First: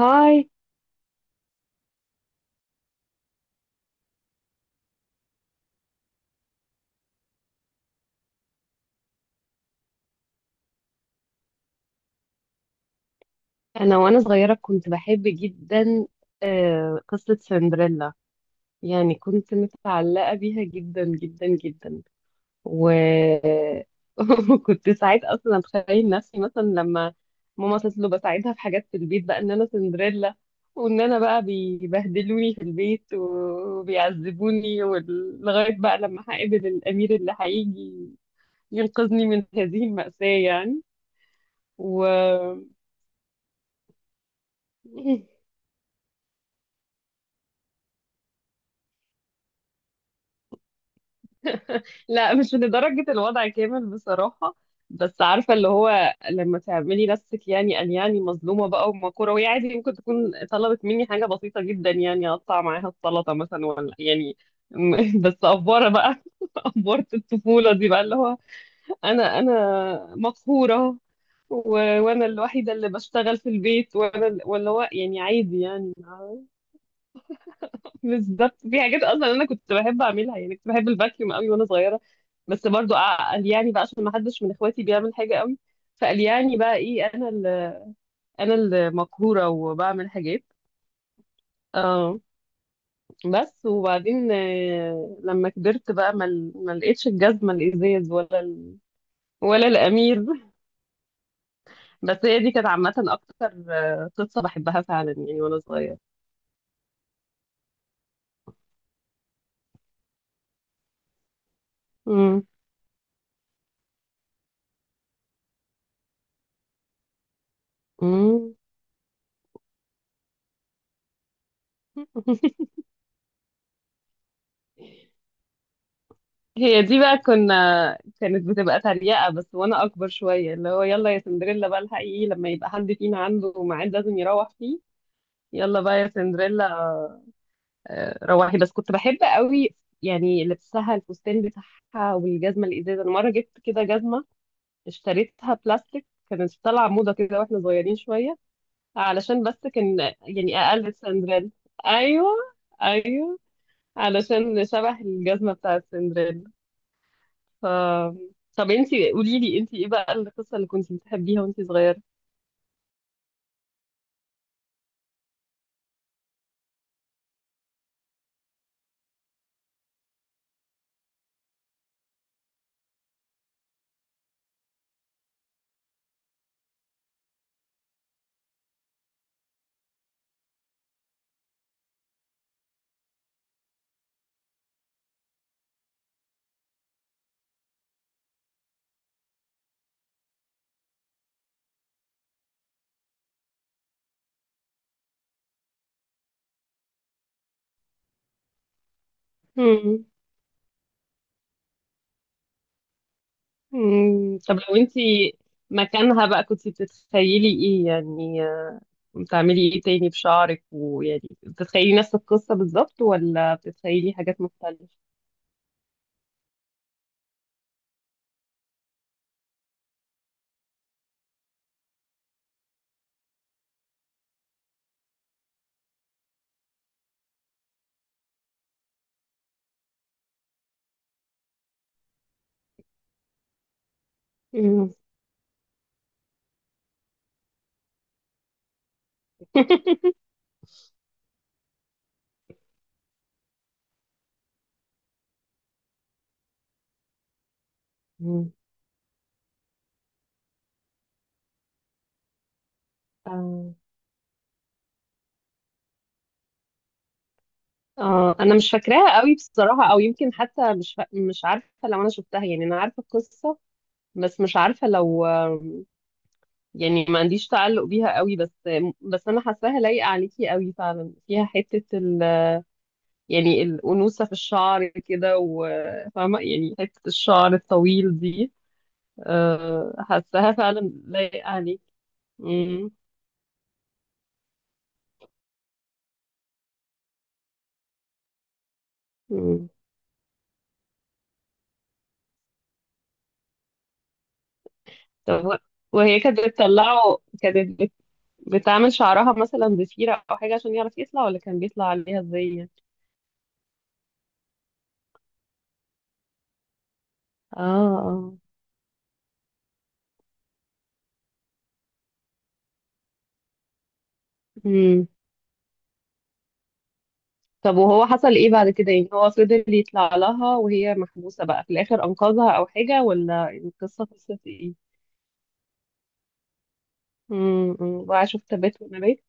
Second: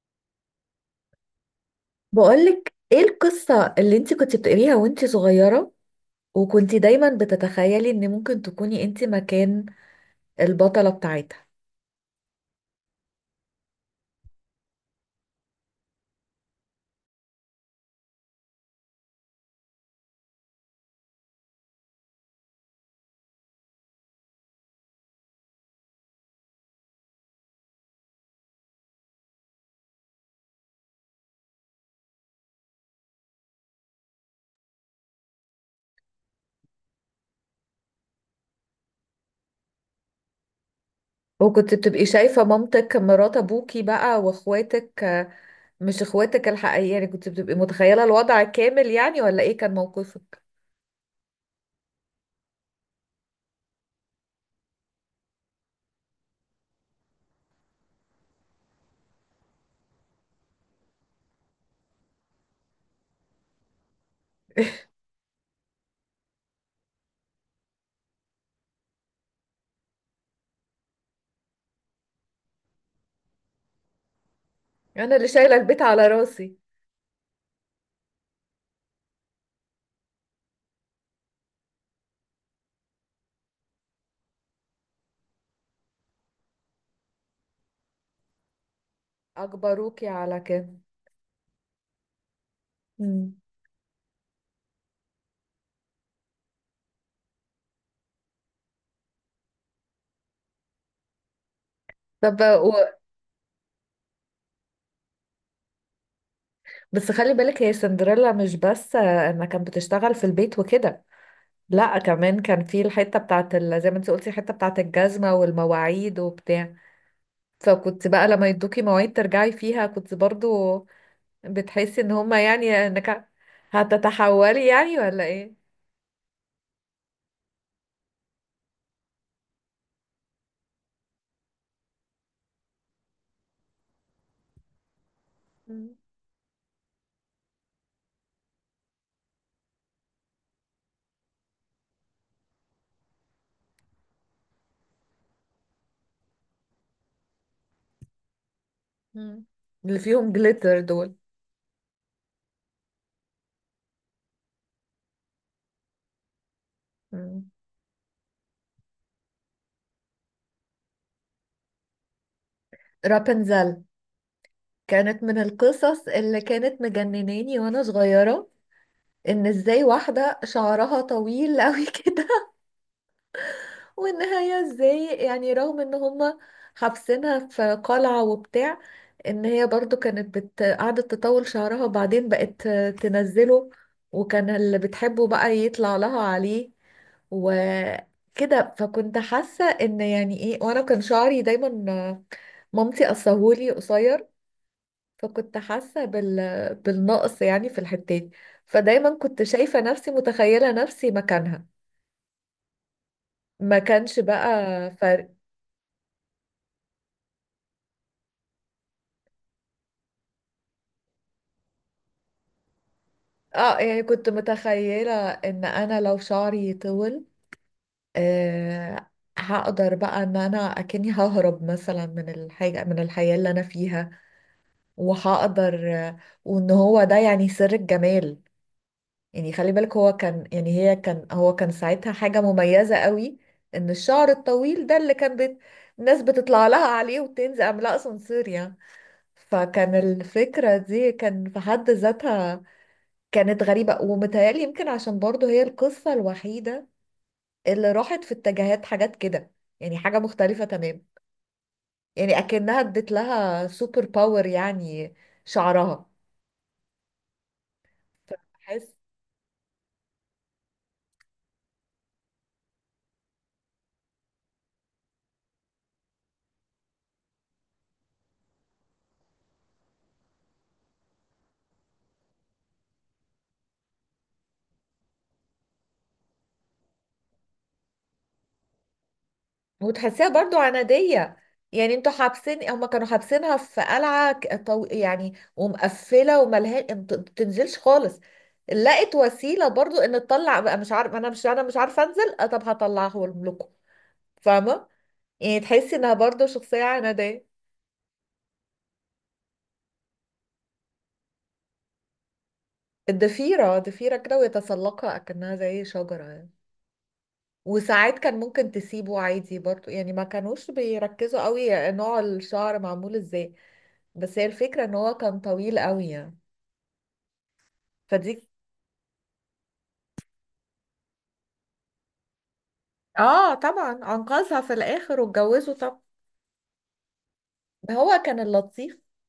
هاي. بقولك ايه القصة اللي انت كنت بتقريها وانت صغيرة، وكنت دايما بتتخيلي ان ممكن تكوني انت مكان البطلة بتاعتها؟ وانا صغيره كنت بحب جدا قصه سندريلا، يعني كنت متعلقه بيها جدا جدا جدا و وكنت ساعات اصلا اتخيل نفسي مثلا لما ماما تطلب اساعدها في حاجات في البيت بقى ان انا سندريلا، وان انا بقى بيبهدلوني في البيت وبيعذبوني لغايه بقى لما هقابل الامير اللي هيجي ينقذني من هذه المأساة يعني. وكنت و بتبقي شايفة مامتك مرات ابوكي بقى واخواتك، مش اخواتك الحقيقية يعني؟ كنت بتبقي متخيلة الوضع كامل يعني، ولا ايه كان موقفك؟ لا، مش لدرجة الوضع كامل بصراحة، بس عارفة اللي هو لما تعملي نفسك يعني أن يعني مظلومة بقى ومقهورة، وهي عادي ممكن تكون طلبت مني حاجة بسيطة جدا، يعني أقطع معاها السلطة مثلا ولا يعني بس أفورة بقى أفورة الطفولة دي بقى اللي هو أنا مقهورة و... وأنا الوحيدة اللي بشتغل في البيت وأنا واللي هو انا يعني اللي شايلة عادي البيت يعني. على راسي. بالظبط، في حاجات اصلا انا كنت بحب اعملها، يعني كنت بحب الفاكيوم قوي وانا صغيره، بس برضو قلياني بقى عشان ما حدش من اخواتي بيعمل حاجه قوي، فقلياني بقى ايه، انا انا المقهوره اجبروكي وبعمل على حاجات. كده؟ اه. مم. بس وبعدين لما كبرت بقى ما لقيتش الجزمه الازاز ولا الامير، بس هي طب دي كانت عامه اكتر، قصه بحبها فعلا يعني وانا صغيره. بس خلي بالك هي سندريلا مش بس انها كانت بتشتغل في البيت وكده. لا، كمان كان في الحتة بتاعت زي ما انت قلتي الحتة بتاعت الجزمة والمواعيد وبتاع. فكنت بقى لما امم. يدوكي مواعيد ترجعي فيها كنت برضو بتحسي ان هما، يعني انك هتتحولي يعني، ولا ايه؟ هي دي بقى كانت بتبقى تريقة، بس وانا اكبر شوية اللي هو، يلا يا سندريلا بقى الحقيقي لما يبقى حد فينا عنده ميعاد لازم يروح فيه، يلا مم. بقى يا سندريلا. روحي. بس كنت بحب قوي يعني لبسها الفستان بتاعها والجزمة الازاز. انا مرة جبت كده جزمة اشتريتها بلاستيك، كانت طالعة موضة كده واحنا صغيرين شوية، علشان مم. بس اللي كان فيهم يعني جليتر اقل دول. سندريلا. ايوه ايوه، علشان شبه الجزمة بتاعت سندريلا. مم. ف... طب انتي قولي لي انتي ايه بقى القصة اللي كنتي بتحبيها وانتي صغيرة؟ رابنزل كانت من القصص اللي كانت مجنناني وانا صغيرة. ان ازاي واحدة شعرها طويل قوي كده، والنهاية ازاي، يعني رغم ان هما حابسينها في قلعة وبتاع، ان هي برضو قعدت تطول شعرها، وبعدين بقت تنزله، وكان اللي بتحبه بقى يطلع لها عليه وكده. فكنت حاسة ان يعني ايه، وانا كان شعري دايما مامتي قصاهولي قصير، فكنت حاسة بالنقص يعني في الحتة دي. فدايما كنت شايفة مم. نفسي متخيلة نفسي مكانها. ما كانش مم. طب لو بقى فرق. انتي مكانها بقى كنتي بتتخيلي ايه يعني؟ بتعملي ايه تاني بشعرك؟ ويعني بتتخيلي نفس القصة بالظبط ولا اه يعني بتتخيلي كنت حاجات مختلفة؟ متخيلة ان انا لو شعري طول، آه هقدر بقى ان انا اكني ههرب مثلا من الحاجة من الحياة اللي انا فيها، وهقدر، وان هو ده يعني سر الجمال. يعني خلي بالك، هو كان يعني هي كان هو كان ساعتها حاجة مميزة قوي، ان الشعر الطويل مم. ده الناس بتطلع لها عليه وتنزل عاملاه اسانسير يعني. فكان الفكرة دي كان في حد ذاتها كانت غريبة، ومتهيألي يمكن عشان برضه هي القصة الوحيدة اللي راحت في مم. اتجاهات حاجات كده، يعني حاجة مختلفة تمام، يعني أكنها ادت لها آه. سوبر باور يعني شعرها. آه. انا مش فبحس. فاكراها قوي بصراحة، او يمكن حتى مش عارفة لو انا شفتها، يعني انا عارفة القصة بس مش عارفة لو، يعني ما عنديش تعلق بيها قوي، بس بس انا حاساها لايقه عليكي قوي فعلا، فيها يعني الانوثه في الشعر كده، وفاهمه يعني حته الشعر الطويل دي، وتحسيها حاساها برضه فعلا عنادية، لايقه عليك. يعني انتوا حابسين هما مم. كانوا حابسينها في قلعة يعني، ومقفلة وملهاش، ما بتنزلش خالص. لقت وسيلة مم. برضو ان تطلع بقى. مش عارف انا مش انا مش عارفة انزل، طب هطلعه لكم. فاهمة؟ طب و- يعني تحسي انها وهي كانت برضو شخصية بتطلعه، عنادية. بتعمل شعرها مثلا ضفيره او حاجه عشان يعرف يطلع، ولا كان بيطلع عليها ازاي يعني؟ الضفيرة ضفيرة كده ويتسلقها أكنها زي شجرة يعني. اه. وساعات اه. كان ممكن تسيبه عادي برضو يعني، ما كانوش بيركزوا قوي نوع الشعر معمول ازاي. بس هي الفكرة ان مم. هو كان طويل قوي يعني. طب وهو حصل فدي. ايه بعد كده؟ يعني هو فضل يطلع لها وهي محبوسة بقى، في الاخر انقذها او حاجة؟ ولا اه طبعا القصة قصة انقذها في ايه؟ الاخر واتجوزوا. طب امم، هو بقى كان شفت بيت اللطيف. ونبات.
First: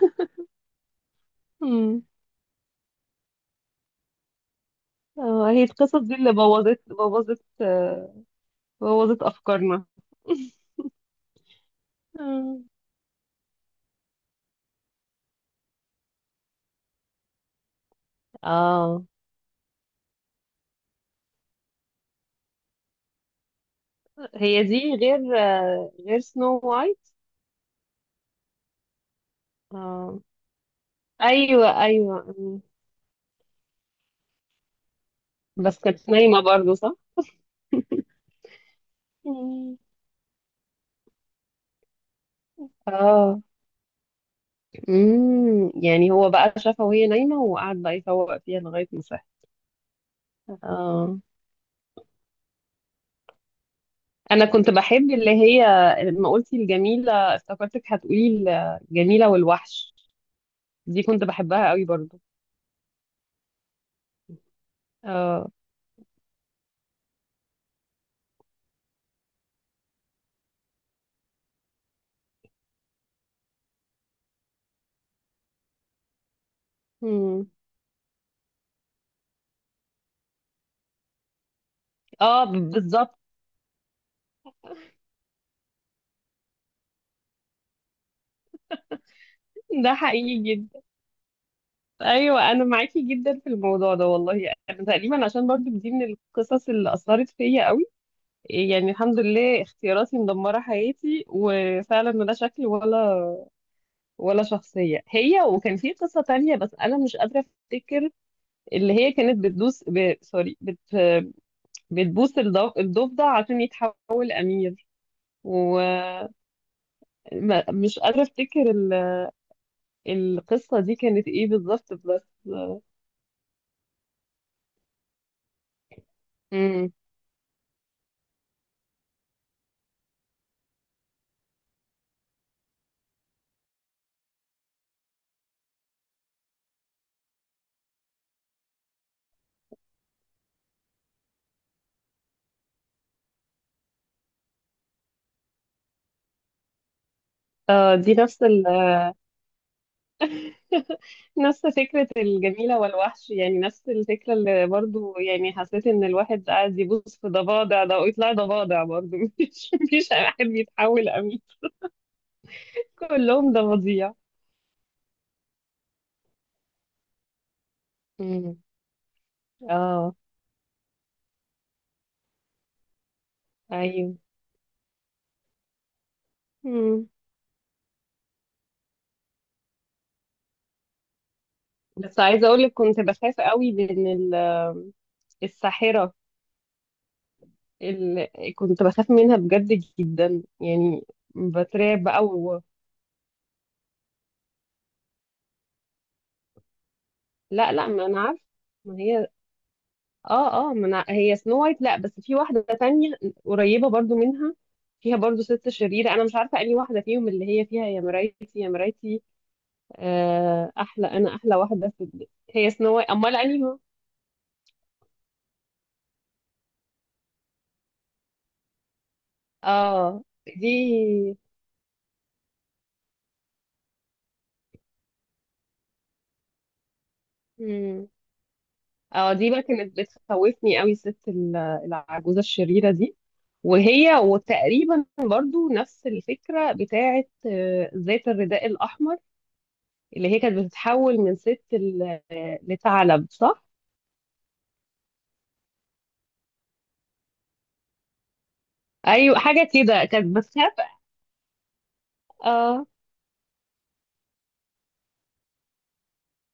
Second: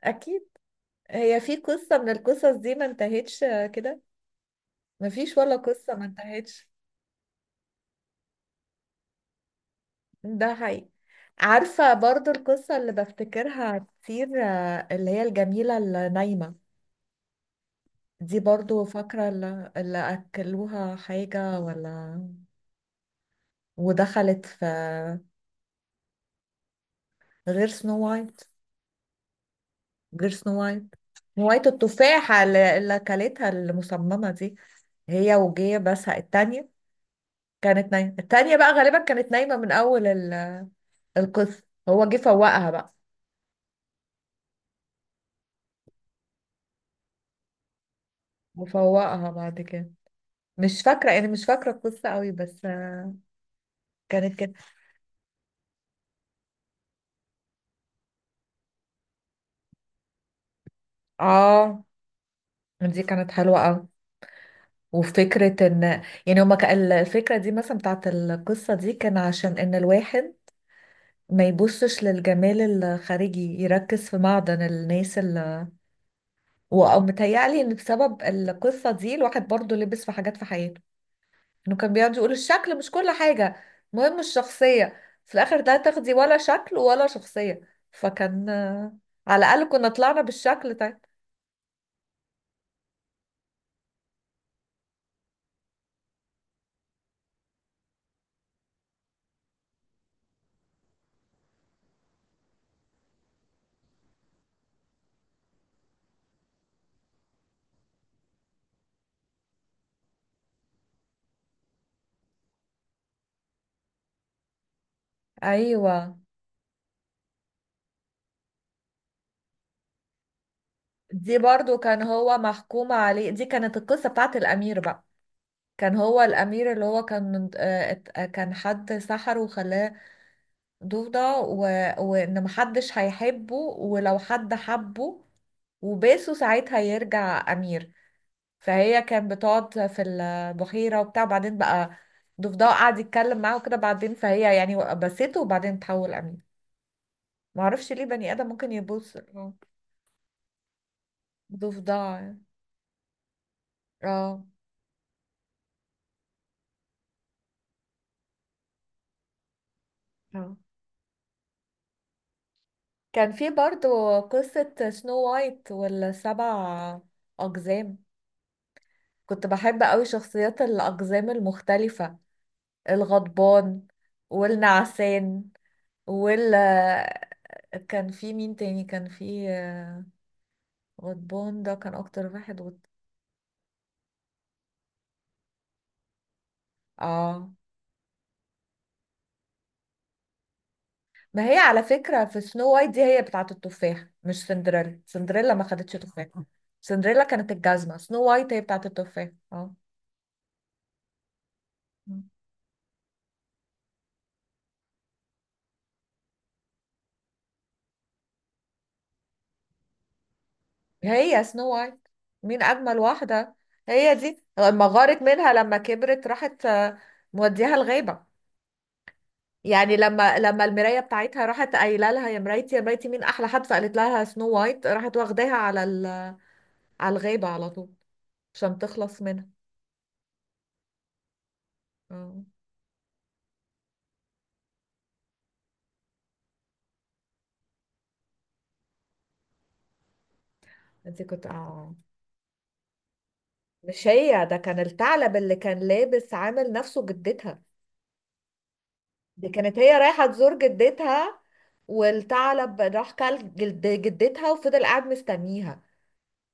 اكيد. هي في قصة امم. من القصص دي ما انتهتش كده؟ ما فيش اه، ولا هي قصة القصص ما دي اللي انتهتش. بوظت بوظت افكارنا. ده حقيقي. عارفة برضو مم. القصة اللي بفتكرها كتير، اللي هي الجميلة النايمة. دي برضو اه، فاكرة اللي أكلوها حاجة ولا. ودخلت هي في. دي غير غير سنو وايت. غير سنو وايت. اه. غير سنو وايت. وايت، ايوه ايوه. التفاحة مم. اللي أكلتها المصممة دي، هي وجية. بس بس كانت نايمة التانية برضو صح؟ كانت نايمة. التانية بقى غالبا كانت نايمة من مم. القصة. هو جه فوقها بقى. اه. امم، يعني هو بقى شافها وهي نايمة وقعد بقى يفوق فيها لغاية ما. وفوقها بعد كده. مش فاكرة، اه. يعني مش فاكرة القصة قوي، بس كانت انا كده. كنت بحب اللي هي، لما قلتي الجميله افتكرتك هتقولي الجميله والوحش، دي كنت بحبها اه قوي برضو. دي كانت حلوة قوي. اه. وفكرة ان، يعني هما كان الفكرة دي مثلا بتاعت القصة دي كان عشان ان الواحد ما يبصش للجمال الخارجي، يركز في معدن الناس اللي مم. ومتهيألي ان بسبب القصة دي الواحد برضو لبس في حاجات في حياته، انه كان بيقعد يقول اه، الشكل مش كل بالظبط. حاجة. مهم الشخصية في الاخر، ده تاخدي ولا شكل ولا شخصية، فكان، على الاقل كنا ده طلعنا حقيقي بالشكل جدا. طيب. ايوه انا معاكي جدا في الموضوع ده والله، انا تقريبا عشان برضو دي من القصص اللي اثرت فيا قوي، يعني الحمد لله اختياراتي مدمره حياتي، وفعلا لا شكل ولا ولا شخصيه. هي، وكان في قصه تانية بس انا مش قادره افتكر، اللي هي كانت سوري، بتبوس الضفدع عشان يتحول أمير، ايوه، ومش قادرة أفتكر القصة دي كانت دي إيه برضو بالظبط كان هو بس. محكوم عليه. دي كانت القصة بتاعت الامير بقى. كان هو الأمير، اللي امم. هو كان من- آه، ات- آه، كان حد سحره وخلاه ضفدع، وإن محدش هيحبه، ولو حد حبه وباسه ساعتها يرجع أمير. فهي كان بتقعد في البحيرة وبتاع، بعدين بقى ضفدع قعد يتكلم معاه وكده، بعدين فهي يعني بسته، وبعدين تحول أمير. معرفش آه ليه دي بني نفس آدم ممكن يبوس نفس فكرة ضفدع. الجميلة والوحش يعني، نفس الفكرة. اه. اللي برضو يعني حسيت إن الواحد قاعد يبوس في ضفادع ده ويطلع ضفادع برضو مفيش واحد اه. بيتحول أمير، كان في كلهم ضفاديع. برضو قصة سنو وايت والسبع أقزام. امم. كنت بحب قوي اه. شخصيات الأقزام المختلفة. الغضبان، ايوه. والنعسان، وال. مم. كان في مين تاني؟ كان في غضبان ده كان بس أكتر عايزة واحد اقولك كنت بخاف قوي من الساحرة، اه. ال... كنت بخاف منها بجد جدا يعني، ما هي على بترعب فكرة بقى في سنو وايت دي هي بتاعة التفاح مش سندريلا. سندريلا ما خدتش تفاح. سندريلا كانت لا لا، الجزمة، ما انا سنو عارفة. وايت هي بتاعة ما هي، التفاح. اه. اه اه، ما أنا... هي سنو وايت، لا بس في واحدة تانية قريبة برضو منها، فيها برضو ست شريرة، انا مش عارفة انهي واحدة فيهم اللي هي فيها يا مرايتي يا مرايتي، آه احلى انا هي احلى سنو واحدة في وايت مين هي سنو أجمل وايت، امال واحدة. انهي؟ هي دي لما غارت منها لما كبرت راحت، موديها الغابة. يعني اه لما دي. المرايه بتاعتها راحت قايله لها يا مرايتي يا مرايتي مين احلى حد، فقالت لها سنو وايت، راحت واخداها على على الغابه على طول عشان تخلص اه منها. دي بقى كانت بتخوفني قوي الست العجوزة اه. الشريرة دي. وهي وتقريبا برضو نفس الفكرة بتاعة ذات الرداء الأحمر، اللي هي كانت بتتحول انت من كنت. اه لثعلب صح؟ مش، هي ده كان الثعلب اللي كان لابس عامل نفسه جدتها. أيوة دي حاجة كانت هي كده، رايحه كانت تزور بتخاف. جدتها، والثعلب اه. راح كل جلد جدتها وفضل قاعد مستنيها.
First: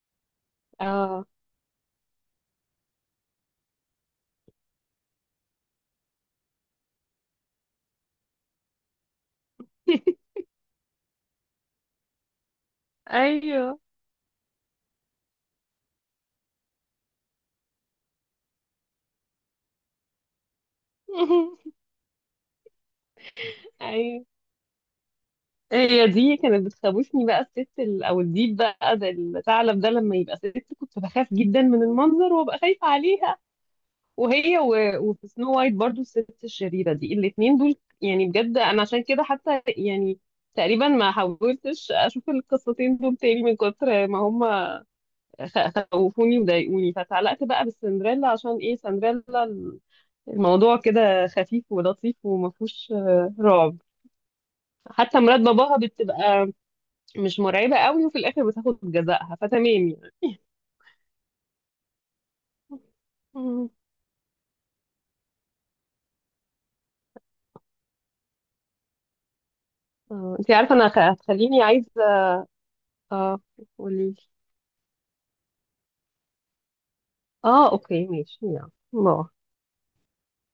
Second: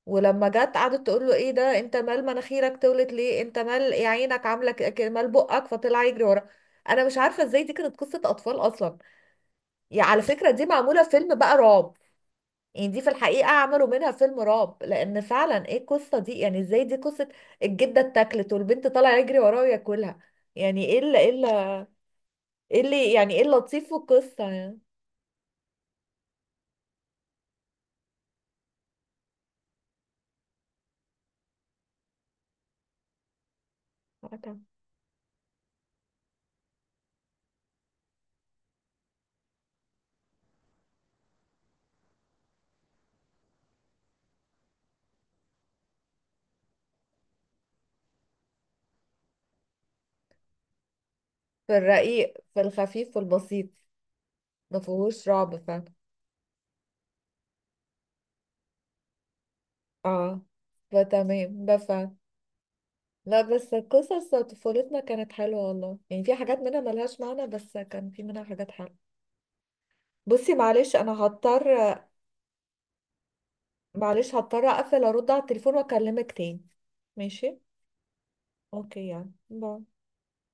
ولما جت قعدت اه. تقول له ايه ده، انت مال مناخيرك تولت ليه، انت مال يا عينك عامله مال بقك، فطلع يجري ورا. انا مش عارفه ازاي دي كانت قصه اطفال اصلا. يعني على فكره دي معموله فيلم بقى رعب، يعني دي في الحقيقه ايوه. عملوا منها فيلم رعب، لان فعلا ايه القصه دي، يعني ازاي دي قصه الجده اتاكلت والبنت طالعه يجري وراها وياكلها. يعني ايه اللي يعني ايه اللطيف في ايوه، القصه يعني؟ هي دي كانت بتخوفني بقى الست او الديب بقى ده، الثعلب ده لما يبقى ست، كنت بخاف جدا من المنظر وابقى خايفة عليه. وهي و... وفي سنو وايت برضو الست الشريرة دي، الاتنين دول يعني بجد انا عشان كده حتى يعني تقريبا ما حاولتش اشوف القصتين دول تاني من كتر ما هم خوفوني وضايقوني، فتعلقت بقى بالسندريلا عشان ايه؟ سندريلا الموضوع كده خفيف في ولطيف، الرقيق وما في فيهوش الخفيف في البسيط، رعب. ما حتى فيهوش مرات رعب باباها فعلا. بتبقى مش مرعبة قوي، وفي الاخر بتاخد جزاءها، فتمام يعني. اه فتمام، بفهم. لا مم. بس قصص طفولتنا كانت حلوة والله، يعني في حاجات منها ملهاش معنى، بس كان في منها حاجات حلوة. بصي انتي عارفة انا معلش انا هتخليني عايزة. هضطر. اه، قولي. معلش هضطر اقفل ارد على التليفون، واكلمك تاني. ماشي. اه اوكي ماشي، يلا اوكي باي. يعني باي.